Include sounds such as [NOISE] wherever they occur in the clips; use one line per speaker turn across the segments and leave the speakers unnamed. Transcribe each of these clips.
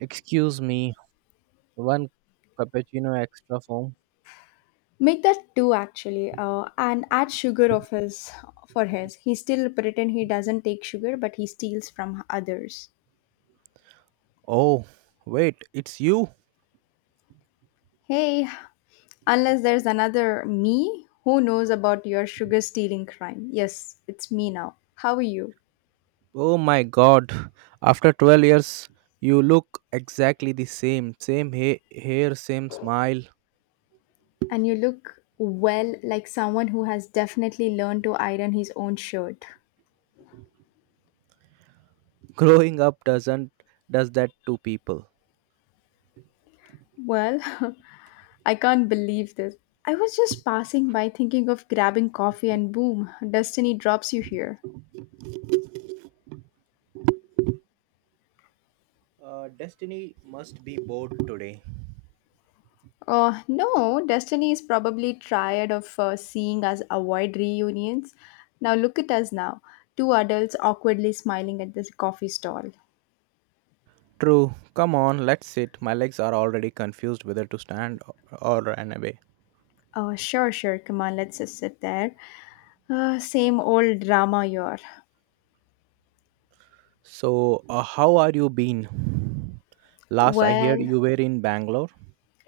Excuse me, one cappuccino extra foam.
Make that two actually, and add sugar of his for his. He still pretend he doesn't take sugar, but he steals from others.
Oh, wait, it's you?
Hey, unless there's another me who knows about your sugar stealing crime. Yes, it's me now. How are you?
Oh my god. After 12 years, you look exactly the same. Same hair, same smile.
And you look well like someone who has definitely learned to iron his own shirt.
[LAUGHS] Growing up doesn't does that to people.
Well, [LAUGHS] I can't believe this. I was just passing by thinking of grabbing coffee and boom, destiny drops you here.
Destiny must be bored today.
No, Destiny is probably tired of seeing us avoid reunions. Now look at us now, two adults awkwardly smiling at this coffee stall.
True. Come on, let's sit. My legs are already confused whether to stand or run away.
Sure, sure, come on, let's just sit there. Same old drama here.
So, how are you been? Last I heard
Well,
you were in Bangalore.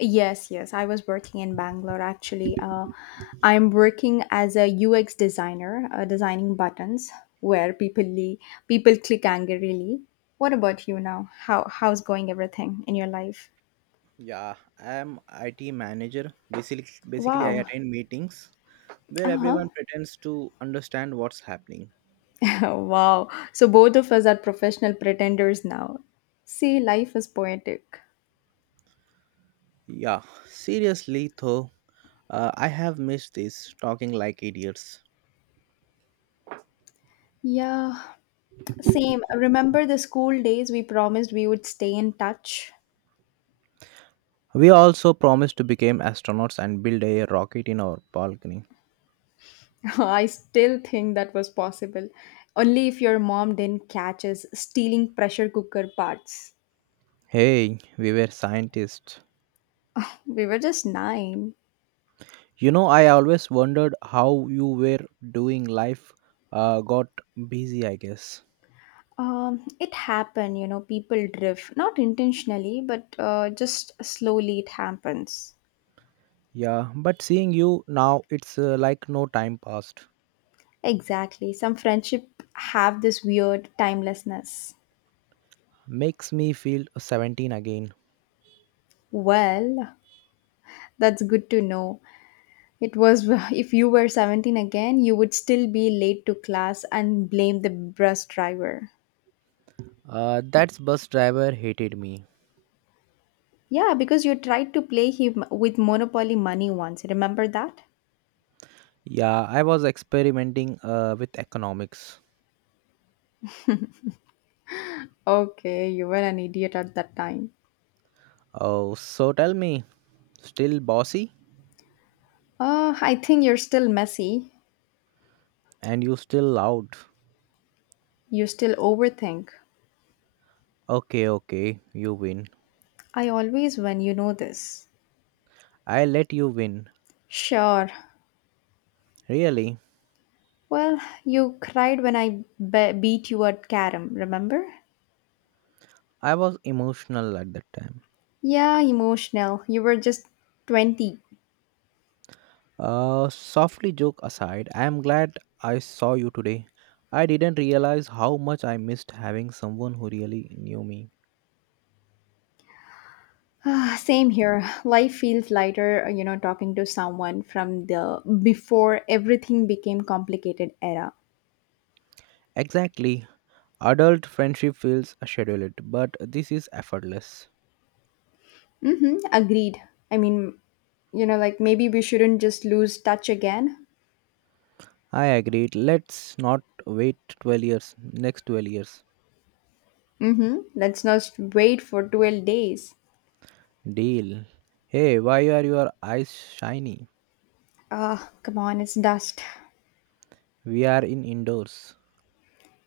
yes, I was working in Bangalore actually. I'm working as a UX designer, designing buttons where people click angrily. What about you now? How's going everything in your life?
Yeah, I'm IT manager. Basically I
Wow.
attend meetings where
Uh-huh.
everyone pretends to understand what's happening.
[LAUGHS] Wow. So both of us are professional pretenders now. See, life is poetic.
Yeah, seriously though, I have missed this talking like idiots.
Yeah, same. Remember the school days we promised we would stay in touch?
We also promised to become astronauts and build a rocket in our balcony.
[LAUGHS] I still think that was possible. Only if your mom didn't catch us stealing pressure cooker parts.
Hey, we were scientists.
We were just nine.
You know, I always wondered how you were doing life. Got busy, I guess.
It happened, you know, people drift. Not intentionally, but just slowly it happens.
Yeah, but seeing you now, it's like no time passed.
Exactly. Some friendship have this weird timelessness.
Makes me feel 17 again.
Well, that's good to know. It was, [LAUGHS] if you were 17 again, you would still be late to class and blame the bus driver.
That bus driver hated me.
Yeah, because you tried to play him with Monopoly money once. Remember that?
Yeah, I was experimenting with economics.
Okay, you were an idiot at that time.
Oh, so tell me, still bossy?
I think you're still messy.
And you still loud?
You still overthink.
Okay, you win.
I always win, you know this.
I let you win.
Sure.
Really?
Well, you cried when I beat you at carom, remember?
I was emotional at that time.
Yeah, emotional. You were just 20.
Softly joke aside, I am glad I saw you today. I didn't realize how much I missed having someone who really knew me.
Ah, same here. Life feels lighter, you know, talking to someone from the before everything became complicated era.
Exactly. Adult friendship feels scheduled, but this is effortless.
Mm-hmm, agreed. I mean, you know, like maybe we shouldn't just lose touch again.
I agreed. Let's not wait 12 years. Next 12 years.
Mm-hmm. Let's not wait for 12 days.
Deal. Hey, why are your eyes shiny?
Ah, come on, it's dust.
We are in indoors.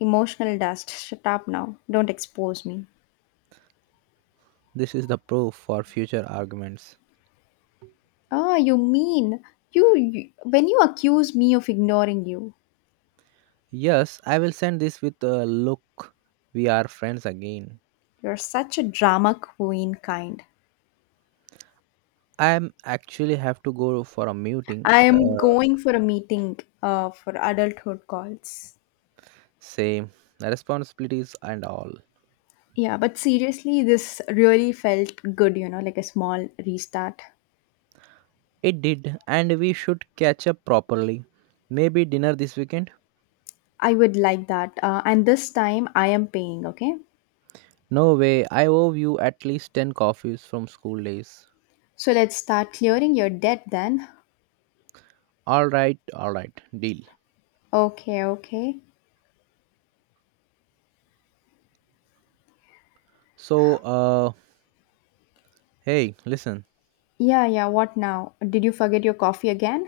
Emotional dust. Shut up now. Don't expose me.
This is the proof for future arguments.
Ah, you mean you when you accuse me of ignoring you,
Yes, I will send this with a look. We are friends again.
you're such a drama queen kind.
I am actually have to go for a meeting.
I am going for a meeting for adulthood calls.
Same responsibilities and all.
Yeah, but seriously, this really felt good, you know, like a small restart.
It did, and we should catch up properly. Maybe dinner this weekend?
I would like that. And this time I am paying, okay?
No way, I owe you at least 10 coffees from school days.
So let's start clearing your debt then.
Alright, deal.
Okay, okay.
So, hey, listen.
Yeah, yeah, what now? Did you forget your coffee again?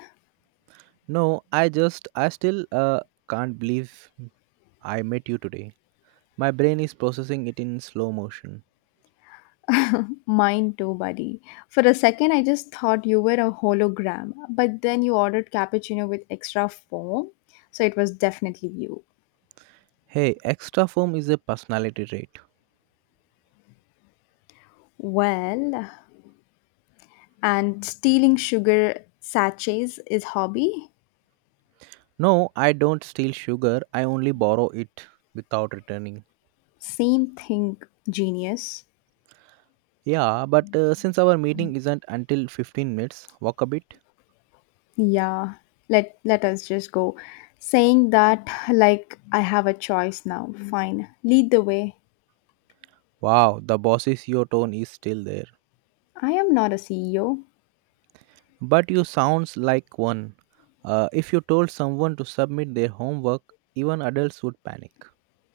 No, I still, can't believe I met you today. My brain is processing it in slow motion.
Mine too, buddy. For a second, I just thought you were a hologram, but then you ordered cappuccino with extra foam, so it was definitely you.
Hey, extra foam is a personality trait.
Well, and stealing sugar sachets is hobby?
No, I don't steal sugar, I only borrow it without returning.
Same thing, genius.
Yeah, but since our meeting isn't until 15 minutes, walk a bit.
Yeah, let us just go. Saying that like I have a choice now. Fine. Lead the way.
Wow, the boss's CEO tone is still there.
I am not a CEO.
But you sounds like one. If you told someone to submit their homework, even adults would panic.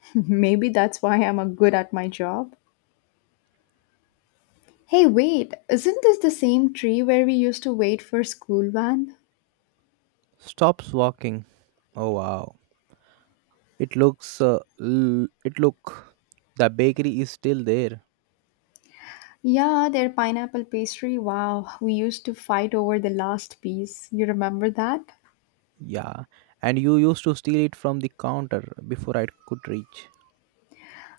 [LAUGHS] Maybe that's why I'm a good at my job. Hey, wait, isn't this the same tree where we used to wait for school van?
Stops walking. Oh wow. It looks it look the bakery is still there.
Yeah, their pineapple pastry. Wow, we used to fight over the last piece. You remember that?
Yeah. And you used to steal it from the counter before I could reach.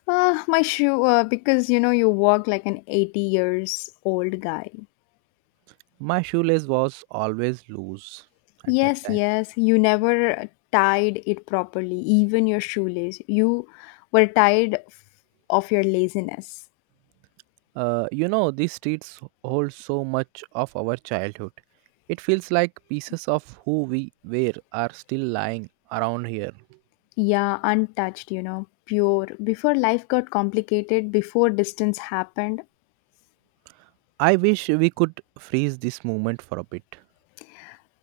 Ah, my shoe, because you know you walk like an 80 years old guy.
My shoelace was always loose at that
Yes,
time.
yes, you never tied it properly, even your shoelace. You were tired f- of your laziness.
You know, these streets hold so much of our childhood. It feels like pieces of who we were are still lying around here.
Yeah, untouched, you know, pure. Before life got complicated, before distance happened.
I wish we could freeze this moment for a bit.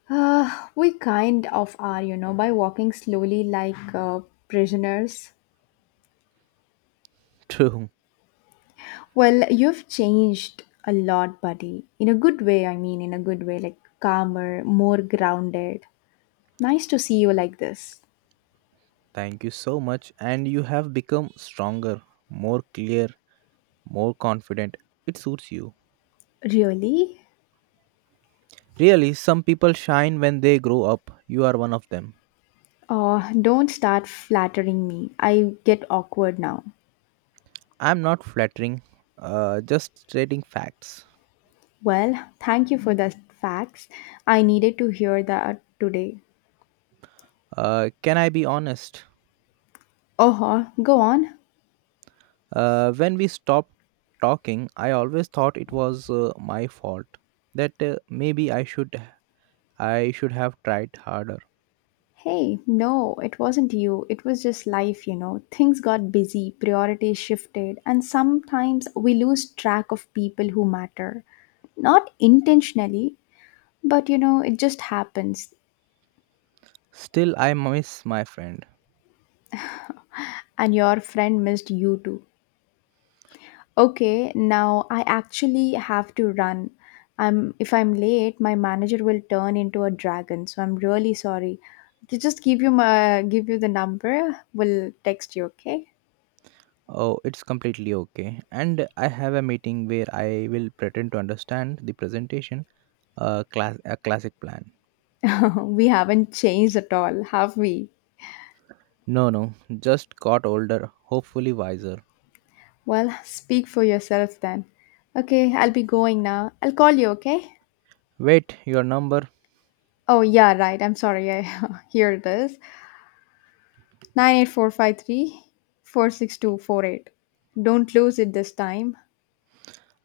We kind of are, you know, by walking slowly like prisoners.
[LAUGHS] True.
Well, you've changed a lot, buddy. In a good way, I mean, in a good way, like calmer, more grounded. Nice to see you like this.
Thank you so much. And you have become stronger, more clear, more confident. It suits you.
Really?
Really, some people shine when they grow up. You are one of them.
Oh, don't start flattering me. I get awkward now.
I'm not flattering, just stating facts.
Well, thank you for the facts. I needed to hear that today.
Can I be honest?
Oh, go on.
When we stopped talking, I always thought it was my fault that maybe I should have tried harder.
Hey, no, it wasn't you. It was just life, you know. Things got busy, priorities shifted, and sometimes we lose track of people who matter. Not intentionally, but you know, it just happens.
Still, I miss my friend.
And your friend missed you too. Okay, now I actually have to run. I'm if I'm late, my manager will turn into a dragon, so I'm really sorry. Just give you the number. We'll text you, okay?
Oh, it's completely okay. And I have a meeting where I will pretend to understand the presentation. A classic plan.
[LAUGHS] We haven't changed at all, have we?
No, just got older. Hopefully wiser.
Well, speak for yourself then. Okay, I'll be going now. I'll call you, okay?
Wait, your number.
Oh, yeah, right. I'm sorry. I [LAUGHS] here it is. 8453 46248. Don't lose it this time.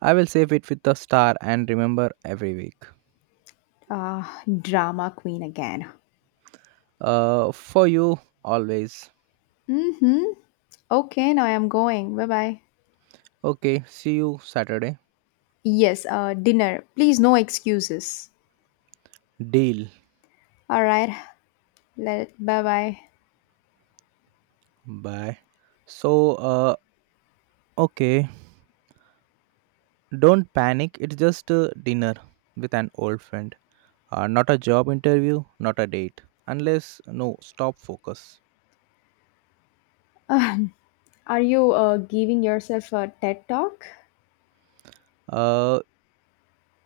I will save it with a star and remember every week.
Ah, drama queen again.
For you always.
Mm-hmm. Okay, now I am going. Bye-bye.
Okay, see you Saturday.
Yes, dinner. Please, no excuses.
Deal.
All right. Let Bye-bye.
Bye. So, uh, okay, don't panic. It's just a dinner with an old friend. Not a job interview, not a date. Unless, no, stop focus.
[LAUGHS] Are you giving yourself a TED talk?
Uh,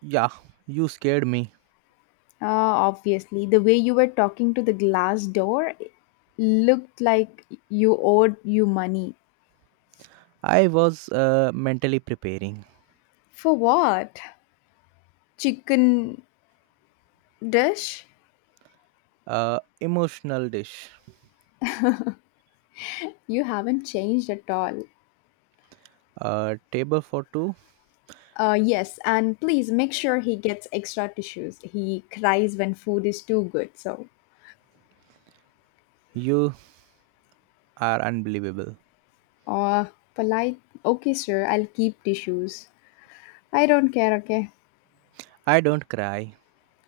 yeah, you scared me.
Obviously, the way you were talking to the glass door looked like you owed you money.
I was mentally preparing.
For what? Chicken dish?
Emotional dish.
You haven't changed at all.
Table for two.
Yes, and please make sure he gets extra tissues. He cries when food is too good, so.
You are unbelievable.
Uh, polite. Okay, sir, I'll keep tissues. I don't care, okay?
I don't cry.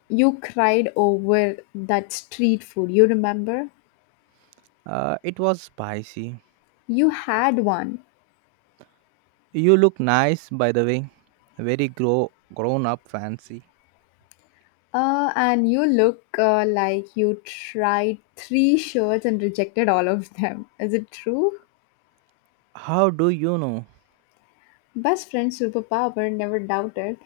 You cried over that street food, you remember?
It was spicy.
You had one.
You look nice, by the way. Very grown up fancy.
And you look like you tried three shirts and rejected all of them. Is it true?
How do you know?
Best friend superpower, never doubted.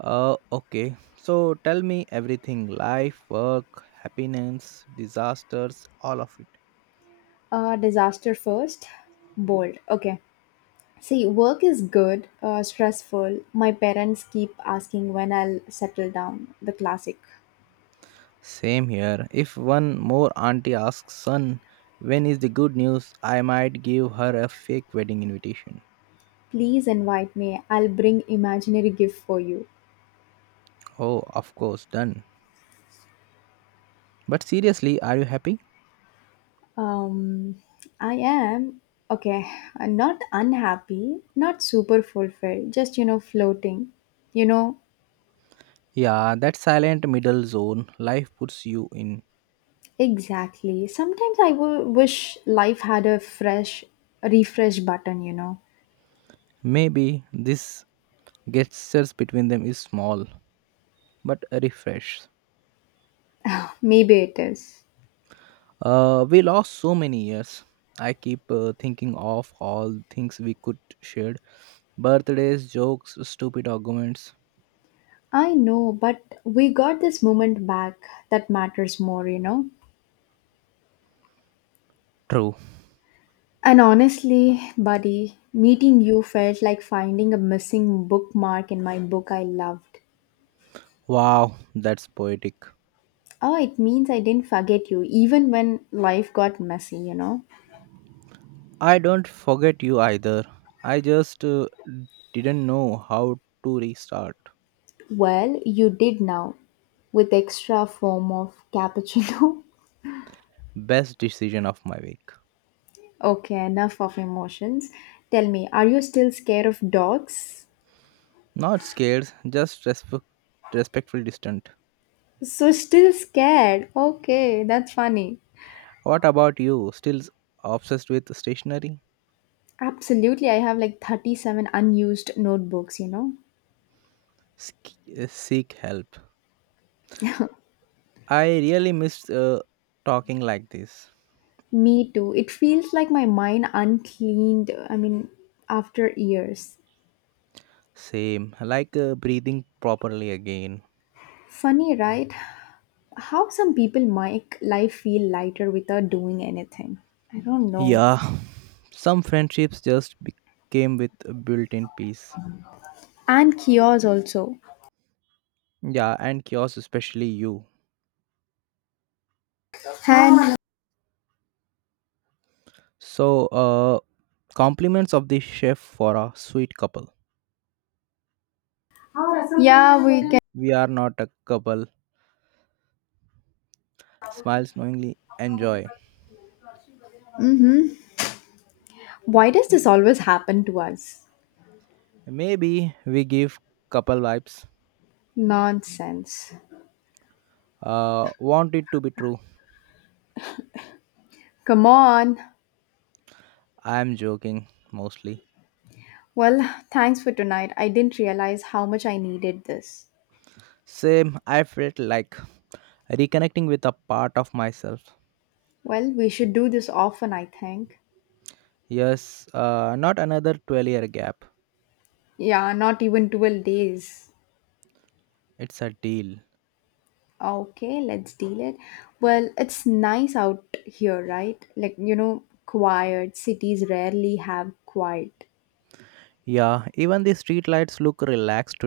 Okay. So tell me everything life, work, happiness, disasters, all of it.
Disaster first. Bold. Okay. See, work is good, stressful. My parents keep asking when I'll settle down. The classic.
Same here. If one more auntie asks, son, when is the good news? I might give her a fake wedding invitation.
Please invite me. I'll bring imaginary gift for you.
Oh, of course, done. But seriously, are you happy?
Um, I am okay. Not unhappy, not super fulfilled, just you know, floating. You know,
Yeah, that silent middle zone life puts you in.
exactly. Sometimes I wish life had a fresh refresh button, you know.
Maybe this gestures between them is small but a refresh,
Maybe it is.
we lost so many years. I keep thinking of all things we could share, birthdays, jokes, stupid arguments.
I know, but we got this moment back that matters more, you know.
True.
And honestly, buddy, meeting you felt like finding a missing bookmark in my book I loved.
Wow, that's poetic.
Oh, it means I didn't forget you, even when life got messy, you know?
I don't forget you either. I just, didn't know how to restart.
Well, you did now, with extra form of cappuccino.
Best decision of my week.
[LAUGHS] Okay, enough of emotions. Tell me, are you still scared of dogs?
Not scared, just respect, respectful distant.
So, still scared. Okay, that's funny.
What about you, still obsessed with stationery?
Absolutely, I have like 37 unused notebooks, you know?
Seek help. I really miss talking like this.
Me too. It feels like my mind uncleaned, I mean, after years.
Same, like breathing properly again.
Funny, right? How some people make life feel lighter without doing anything. I don't know.
Yeah, some friendships just became with a built-in peace.
And chaos also.
Yeah, and yours especially you.
And
So, compliments of the chef for a sweet couple.
yeah, we can.
We are not a couple. Smiles knowingly enjoy.
Hmm. Why does this always happen to us?
Maybe we give couple vibes.
Nonsense.
Want it to be true.
Come on.
I am joking mostly.
Well, thanks for tonight. I didn't realize how much I needed this.
Same, I felt like reconnecting with a part of myself.
Well, we should do this often, I think.
Yes, not another 12-year gap.
Yeah, not even 12 days.
It's a deal.
Okay, let's deal it. Well, it's nice out here, right? Like, you know, quiet. Cities rarely have quiet.
Yeah, even the streetlights look relaxed